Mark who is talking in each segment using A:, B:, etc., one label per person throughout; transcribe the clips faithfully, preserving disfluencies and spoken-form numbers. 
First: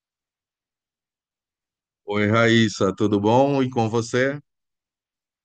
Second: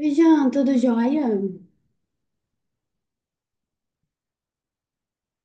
A: Oi, Jean, tudo jóia?
B: Oi, Raíssa, tudo bom? E com você?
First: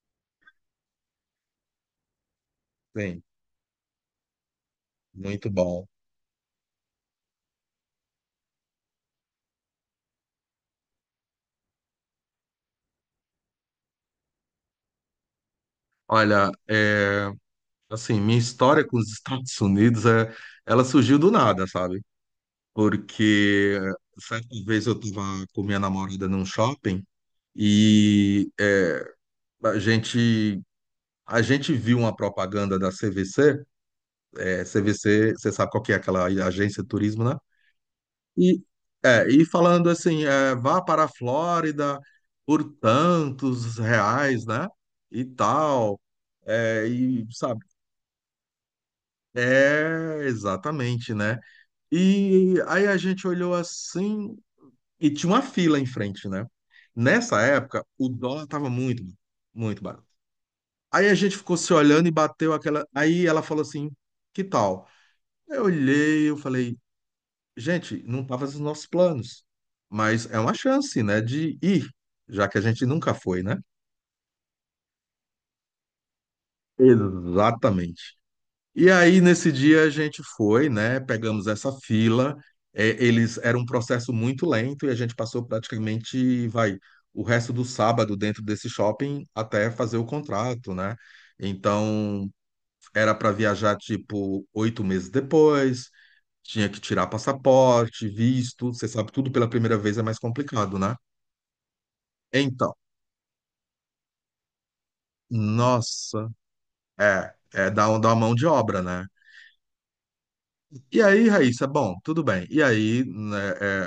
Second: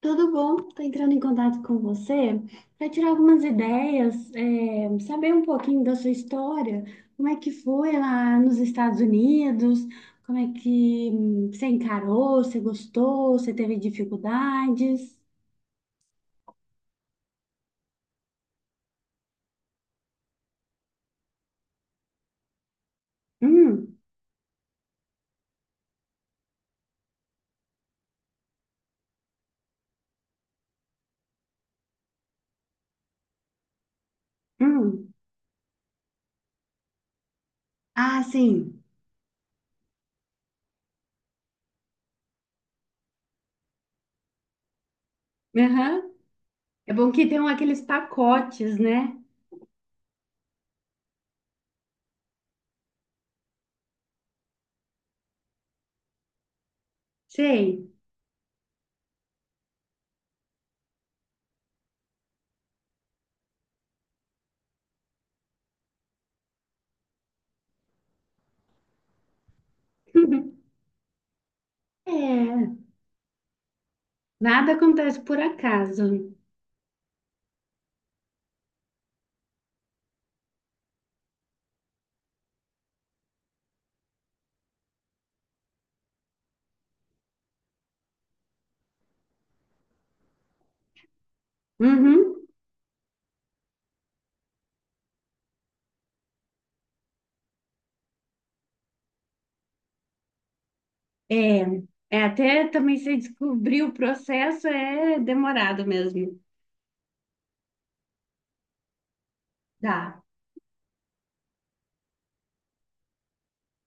A: Tudo bom? Estou entrando em contato com você para tirar
B: Sim,
A: algumas ideias, é, saber um
B: muito
A: pouquinho
B: bom.
A: da sua história, como é que foi lá nos Estados Unidos, como é que hum, você encarou, você gostou, você teve dificuldades?
B: Olha, é, assim, minha história com os Estados Unidos, é, ela surgiu do nada, sabe? Porque
A: Hum,
B: certa vez eu estava com minha namorada num shopping e é, a gente, a gente viu uma propaganda da C V C. É,
A: hum.
B: C V C, você sabe qual que é aquela agência de turismo, né?
A: Ah,
B: E,
A: sim.
B: é, e falando assim, é, vá para a Flórida por tantos reais, né? E tal.
A: Aham.
B: É,
A: É bom
B: e,
A: que tem
B: sabe?
A: aqueles pacotes, né?
B: É, exatamente, né? E aí a gente olhou assim e tinha uma fila em frente, né? Nessa época,
A: Sei.
B: o dólar estava muito, muito barato. Aí a gente ficou se olhando e bateu aquela. Aí ela falou assim: que tal? Eu olhei, eu falei. gente, não estava nos nossos planos, mas é uma chance, né, de ir,
A: É,
B: já que a gente nunca foi, né?
A: nada acontece por acaso.
B: Exatamente. E aí, nesse dia, a gente foi, né? Pegamos essa fila. é, eles era um processo muito lento e a gente passou praticamente, vai, o resto do sábado dentro desse shopping até fazer o contrato, né? Então,
A: Uhum.
B: era para viajar tipo oito meses depois, tinha que tirar passaporte, visto. Você sabe, tudo pela primeira vez é mais complicado, né?
A: É, é até
B: Então,
A: também você descobrir o processo é demorado
B: nossa,
A: mesmo.
B: é, é dá, um- uma mão de obra, né?
A: Tá.
B: E aí, Raíssa, bom, tudo bem. E aí, né,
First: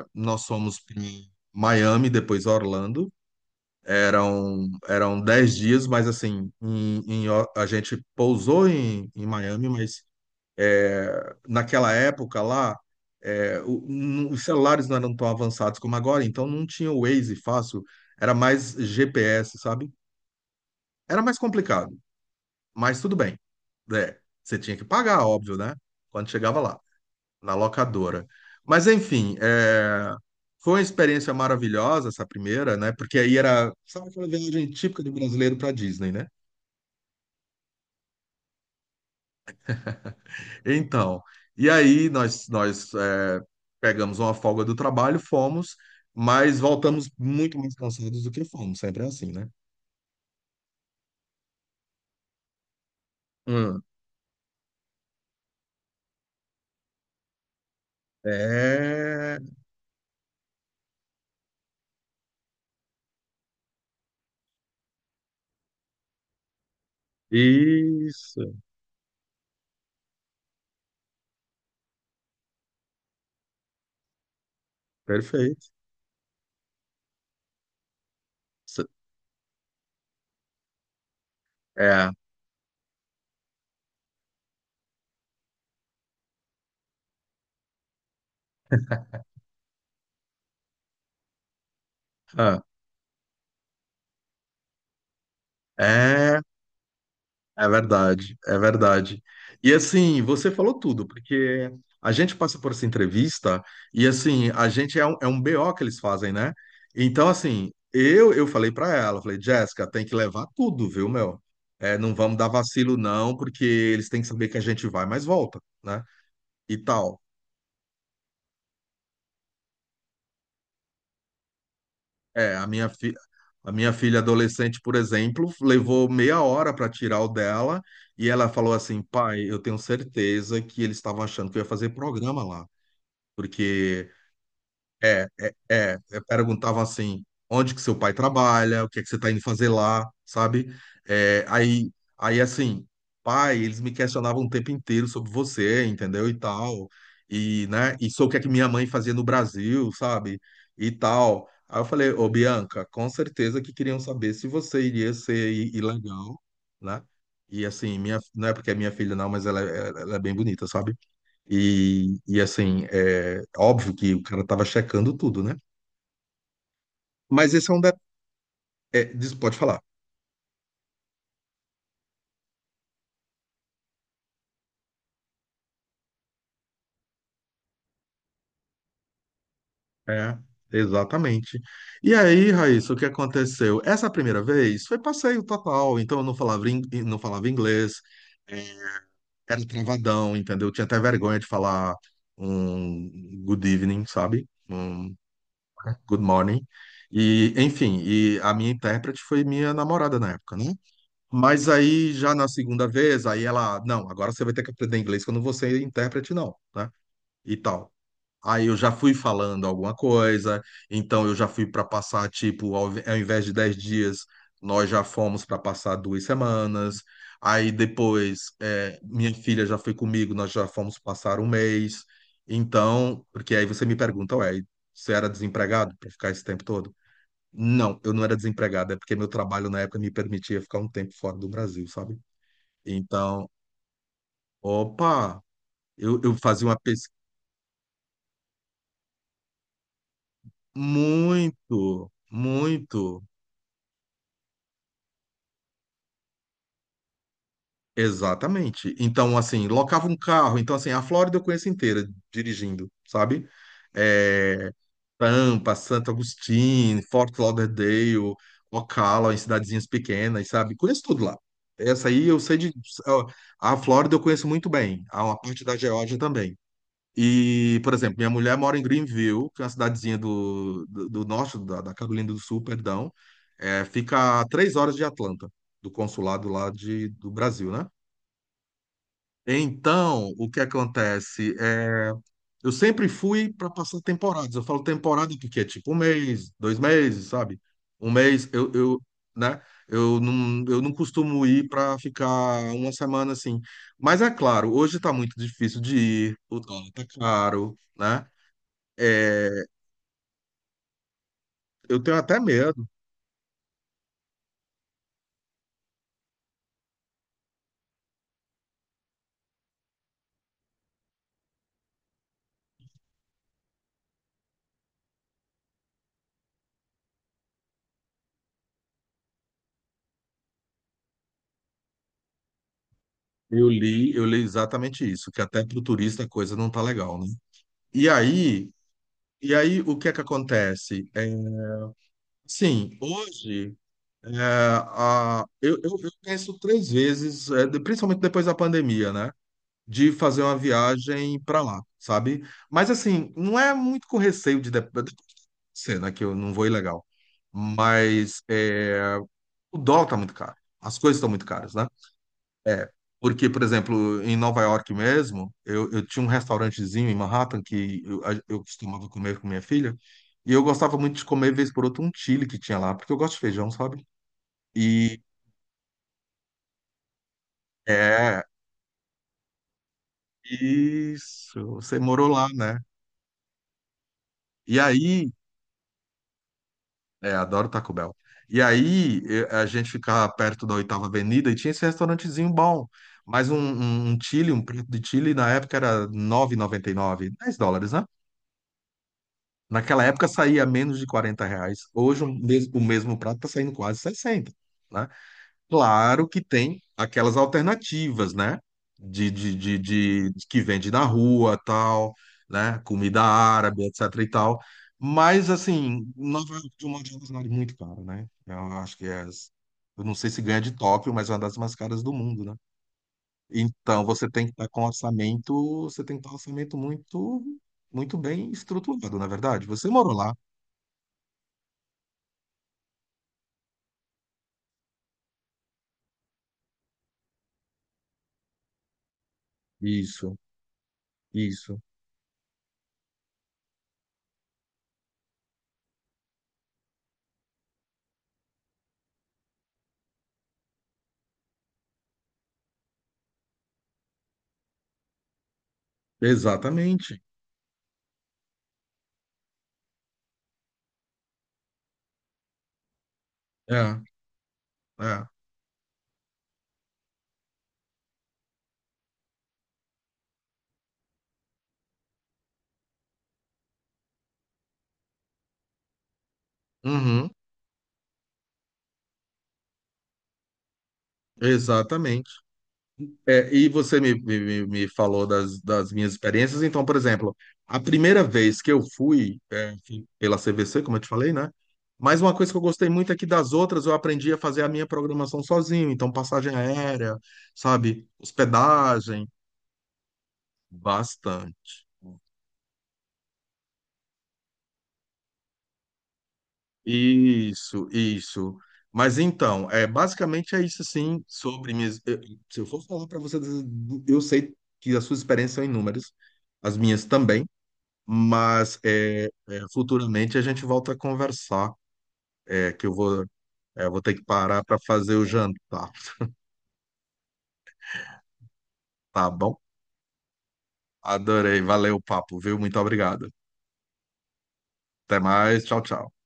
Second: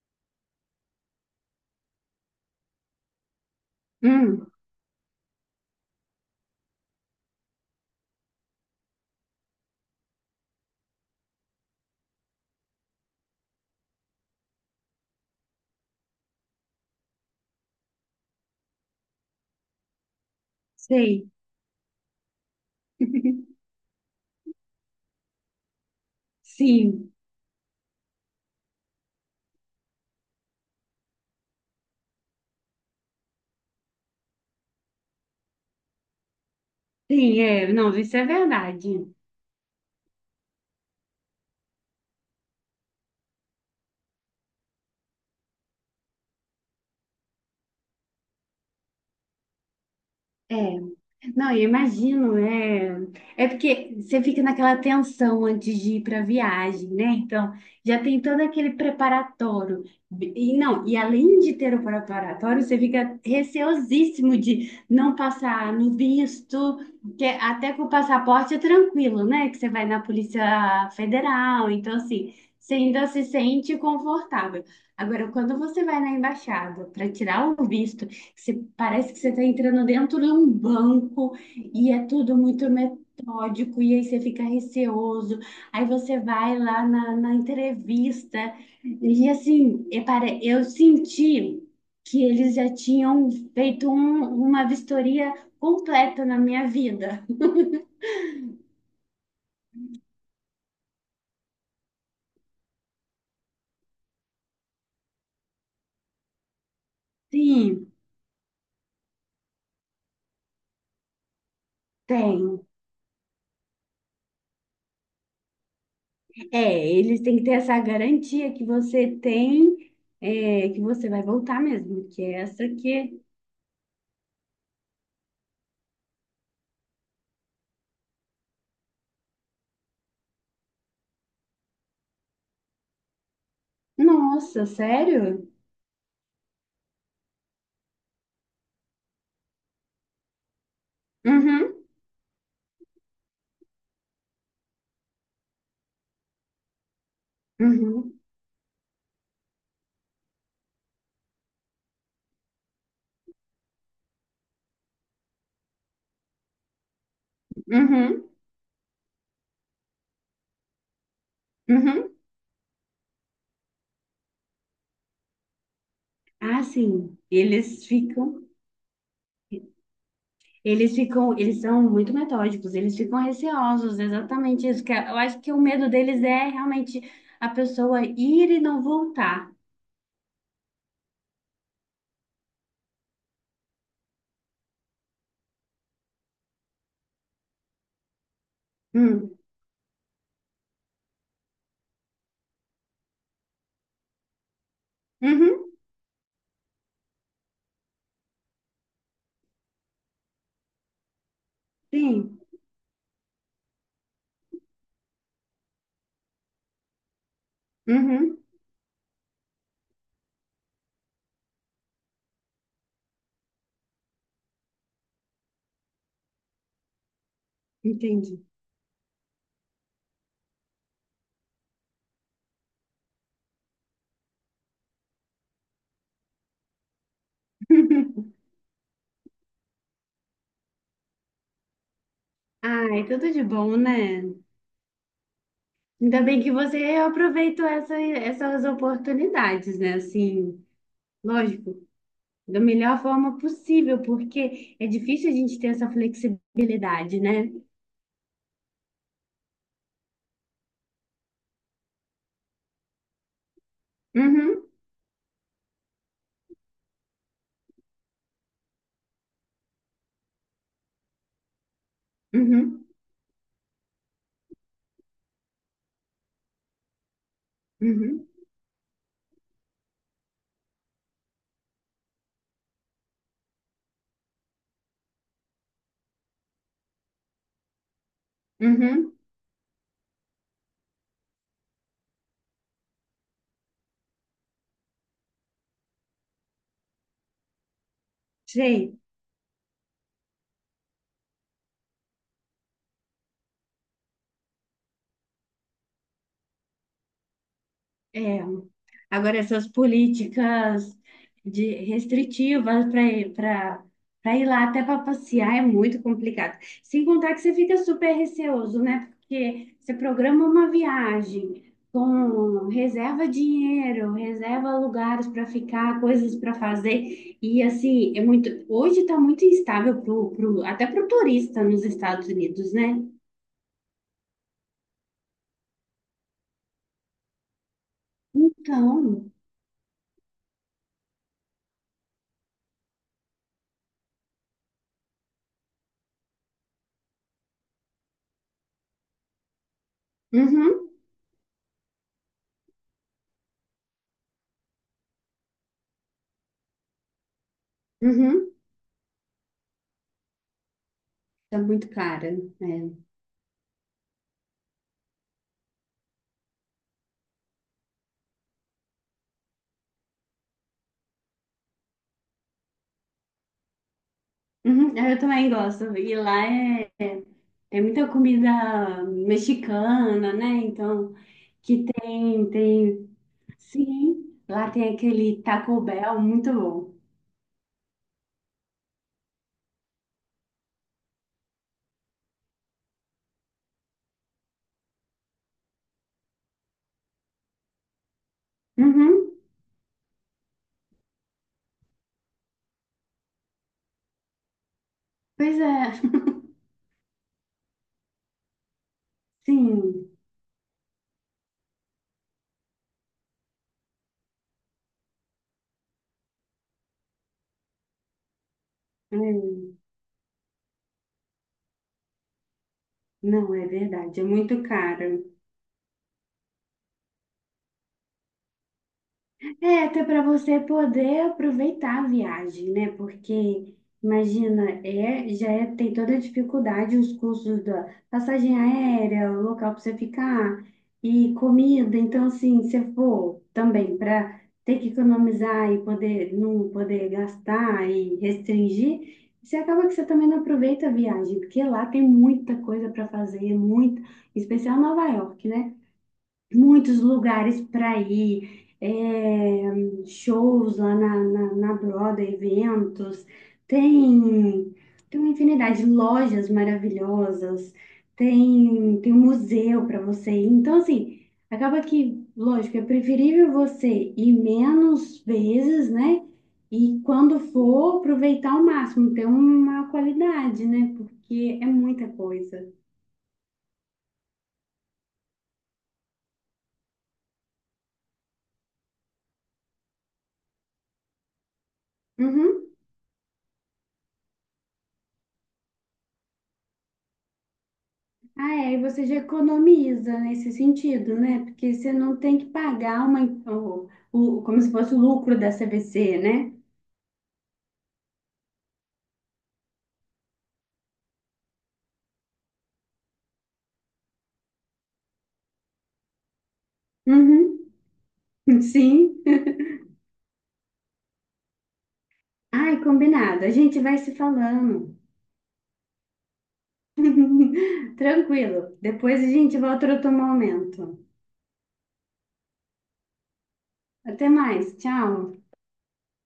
B: é, nós fomos em Miami, depois Orlando.
A: Hum,
B: Eram, eram dez dias, mas assim, em- em O- a gente pousou em, em Miami, mas naquela época lá, é, o- n- os celulares não eram tão avançados como agora, então não tinha o Waze fácil, era mais G P S, sabe? Era
A: sei.
B: mais complicado. Mas tudo bem. É, você tinha que pagar, óbvio, né? Quando chegava lá,
A: Sim,
B: na locadora. Mas, enfim, é, foi uma experiência maravilhosa essa primeira, né? Porque aí era, sabe aquela viagem típica do brasileiro para Disney, né?
A: sim, é. Não, isso é verdade.
B: Então, e aí nós, nós é, pegamos uma folga do trabalho, fomos, mas voltamos muito mais cansados do que fomos, sempre é assim, né?
A: É. Não, eu imagino. É, é
B: Hum,
A: porque você fica naquela tensão antes de ir para a viagem, né? Então, já tem todo aquele
B: é,
A: preparatório. E não, e além de ter o preparatório, você fica receosíssimo de não passar no visto, que é até com o
B: isso,
A: passaporte é tranquilo, né? Que você vai na Polícia Federal, então assim, você ainda se sente confortável. Agora, quando
B: perfeito.
A: você vai na embaixada para tirar o visto, você, parece que você está entrando dentro de um banco e é
B: É,
A: tudo muito metódico, e aí você fica receoso. Aí você vai lá na, na entrevista, e assim, e pare- eu senti que eles
B: ah,
A: já tinham feito um- uma vistoria completa na
B: é,
A: minha vida.
B: É verdade, é verdade. E assim, você falou tudo, porque a gente passa por essa entrevista e assim, a gente é um, é um B O que eles fazem, né? Então, assim,
A: Sim,
B: eu eu falei pra ela, falei, Jéssica, tem que levar tudo, viu, meu? É, não vamos dar
A: tem.
B: vacilo, não, porque eles têm que saber que a gente vai, mas volta, né? E
A: É,
B: tal.
A: eles têm que ter essa garantia que você tem, é, que você vai voltar mesmo, que é
B: É, a
A: essa
B: minha, fi
A: que.
B: a minha filha adolescente, por exemplo, levou meia hora para tirar o dela e ela falou assim, pai, eu tenho certeza que eles estavam achando que eu ia fazer programa lá. Porque
A: Nossa,
B: é,
A: sério?
B: é, é, é, perguntavam assim, onde que seu pai trabalha, o que é que você tá indo fazer lá, sabe? É,
A: Uhum.
B: aí, aí assim, pai, eles me questionavam o tempo inteiro sobre você, entendeu? E tal. E, né, e
A: Uhum,
B: sobre o que é que minha mãe fazia no Brasil, sabe? E tal. Aí eu falei, ô Bianca, com certeza que queriam saber se você iria ser i- ilegal, né? E assim, minha,
A: uhum,
B: não é porque é minha filha, não, mas ela, é- ela é bem bonita, sabe?
A: uhum.
B: E, e assim, é óbvio que o cara tava checando tudo, né?
A: Ah, sim.
B: Mas esse é um
A: Eles
B: de...
A: ficam,
B: é, diz- pode falar.
A: eles ficam, eles são muito metódicos, eles ficam receosos, exatamente isso. Que é- eu acho que o medo deles é realmente a pessoa ir e não voltar.
B: É, exatamente. E aí, Raíssa, o que aconteceu? Essa primeira vez foi passeio total, então eu não falava, in- não falava inglês, é,
A: Hum,
B: era travadão, entendeu? Eu tinha até vergonha de falar um good evening, sabe? Um
A: Uhum,
B: good morning. E, enfim, e a minha intérprete foi minha namorada na época, né? Mas aí, já
A: sim,
B: na segunda vez, aí ela, não, agora você vai ter que aprender inglês, que eu não vou ser intérprete, não, né? E tal.
A: uhum,
B: Aí eu já fui falando alguma coisa, então eu já fui para passar, tipo, ao, ao invés de dez dias, nós já fomos para passar duas semanas. Aí
A: entendi.
B: depois, é, minha filha já foi comigo, nós já fomos passar um mês. Então, porque aí você me pergunta, ué, você era desempregado para ficar esse tempo todo? Não, eu não era desempregado, é porque meu trabalho na época me permitia ficar um tempo fora do Brasil, sabe?
A: Ai, tudo de
B: Então,
A: bom, né?
B: opa, eu,
A: Ainda
B: eu
A: bem que
B: fazia
A: você
B: uma pesquisa
A: aproveitou essa, essas oportunidades, né? Assim, lógico,
B: muito,
A: da melhor
B: muito,
A: forma possível, porque é difícil a gente ter essa flexibilidade, né?
B: exatamente. Então, assim, locava um carro. Então, assim, a Flórida eu conheço inteira dirigindo, sabe?
A: Uhum,
B: É, Tampa, Santo Agostinho, Fort Lauderdale, Ocala, em cidadezinhas pequenas, sabe? Conheço tudo lá. Essa aí eu sei de.
A: uhum,
B: A Flórida eu conheço muito bem, a uma parte da Geórgia também. E, por exemplo,
A: uhum,
B: minha mulher mora em Greenville, que é uma cidadezinha do, do, do norte, da, da Carolina do Sul, perdão. É, fica a três horas de Atlanta, do consulado lá de, do Brasil, né?
A: uhum.
B: Então, o que acontece? É, eu sempre fui para passar temporadas. Eu falo temporada porque é tipo um mês, dois meses, sabe? Um mês, eu,
A: Sei.
B: eu, né? Eu não, eu não costumo ir para ficar uma semana assim. Mas é claro, hoje está muito difícil de ir, o dólar está caro, né?
A: É. Agora,
B: É,
A: essas políticas de
B: eu tenho até
A: restritivas
B: medo.
A: para para ir lá até para passear é muito complicado. Sem contar que você fica super receoso, né? Porque você programa uma viagem com reserva dinheiro, reserva lugares para ficar, coisas para fazer. E assim, é muito. Hoje está muito instável pro, pro, até para o turista nos Estados Unidos, né?
B: Eu li, eu li exatamente isso, que até para o turista a coisa não tá legal, né? E aí,
A: Então,
B: e aí o que é que acontece? É, sim, hoje é, a- eu, eu, eu penso três vezes, é, de- principalmente depois da pandemia, né? De fazer uma
A: uhum,
B: viagem para lá, sabe? Mas assim, não é muito com receio de, de, de cena que eu não vou ilegal. Mas
A: uhum,
B: é, o dólar tá muito caro, as coisas estão muito
A: tá
B: caras, né?
A: muito cara, né?
B: Porque, por exemplo, em Nova York mesmo, eu, eu tinha um restaurantezinho em Manhattan que eu, a- eu costumava comer com minha filha, e eu gostava muito de comer, vez por outra, um chili que tinha lá, porque eu gosto de feijão, sabe?
A: Uhum, é, eu
B: E
A: também gosto. E lá é, é muita
B: é,
A: comida mexicana, né? Então,
B: isso,
A: que
B: Você morou
A: tem,
B: lá, né?
A: tem. Sim, lá
B: E
A: tem
B: aí,
A: aquele Taco Bell muito bom.
B: é, adoro Taco Bell. E aí, eu- a gente ficava perto da Oitava Avenida e tinha esse restaurantezinho bom, mas um, um, um chili, um prato de chili na época era nove e noventa e nove, dez dólares, né?
A: Uhum,
B: Naquela época saía menos de quarenta reais. Hoje o mes- o mesmo prato está saindo quase sessenta, né?
A: pois é,
B: Claro que tem aquelas alternativas, né? De, de, de,
A: sim.
B: de- de que vende na rua, tal, né? Comida árabe, etc e tal. Mas, assim, Nova York, de um modo geral, é muito caro, né? Eu acho que
A: É,
B: é... Eu não sei se ganha de Tóquio, mas é uma das mais caras do mundo, né?
A: não, é
B: Então,
A: verdade, é
B: você tem que
A: muito
B: estar com
A: caro.
B: orçamento, você tem que estar com orçamento muito, muito bem estruturado, na verdade.
A: É,
B: Você
A: até
B: morou
A: para
B: lá,
A: você poder aproveitar a viagem, né? Porque, imagina, é, já é- tem toda a dificuldade, os custos da passagem aérea, o local para você
B: Isso,
A: ficar e
B: isso.
A: comida. Então, assim, se for também para ter que economizar e poder não poder gastar e restringir, você acaba que você também não aproveita a viagem, porque lá tem muita coisa para fazer, muito, em especial Nova York, né? Muitos
B: Exatamente.
A: lugares para ir, é, shows lá na, na, na Broadway, eventos,
B: É,
A: tem, tem
B: é.
A: uma infinidade de lojas maravilhosas, tem, tem um museu para você ir. Então, assim, acaba que, lógico, é preferível você ir menos vezes, né? E
B: Uhum,
A: quando for, aproveitar ao máximo, ter uma qualidade, né? Porque é muita
B: exatamente.
A: coisa.
B: É, e você me, me, me falou das, das minhas experiências. Então, por exemplo, a primeira vez que eu fui é, fui pela C V C, como eu te falei, né? Mas uma coisa que eu
A: Uhum.
B: gostei muito é que das outras eu aprendi a fazer a minha programação sozinho. Então, passagem aérea, sabe?
A: Ah, é, e você já
B: Hospedagem,
A: economiza nesse sentido, né? Porque
B: bastante.
A: você não tem que pagar uma, o, o- como se fosse o lucro da C V C, né?
B: Isso, isso. Mas então, é basicamente é isso assim sobre minhas. eu- Se eu for falar para você, eu sei que as suas experiências são inúmeras, as minhas também.
A: Uhum,
B: Mas
A: sim.
B: é, é, futuramente a gente volta a conversar, é,
A: Ai,
B: que eu vou,
A: combinado. A gente
B: é,
A: vai
B: vou ter
A: se
B: que parar para
A: falando.
B: fazer o jantar,
A: Tranquilo. Depois a
B: tá bom?
A: gente volta outro momento.
B: Adorei, valeu o papo, viu? Muito obrigado.
A: Até mais.
B: Até
A: Tchau.
B: mais, tchau, tchau.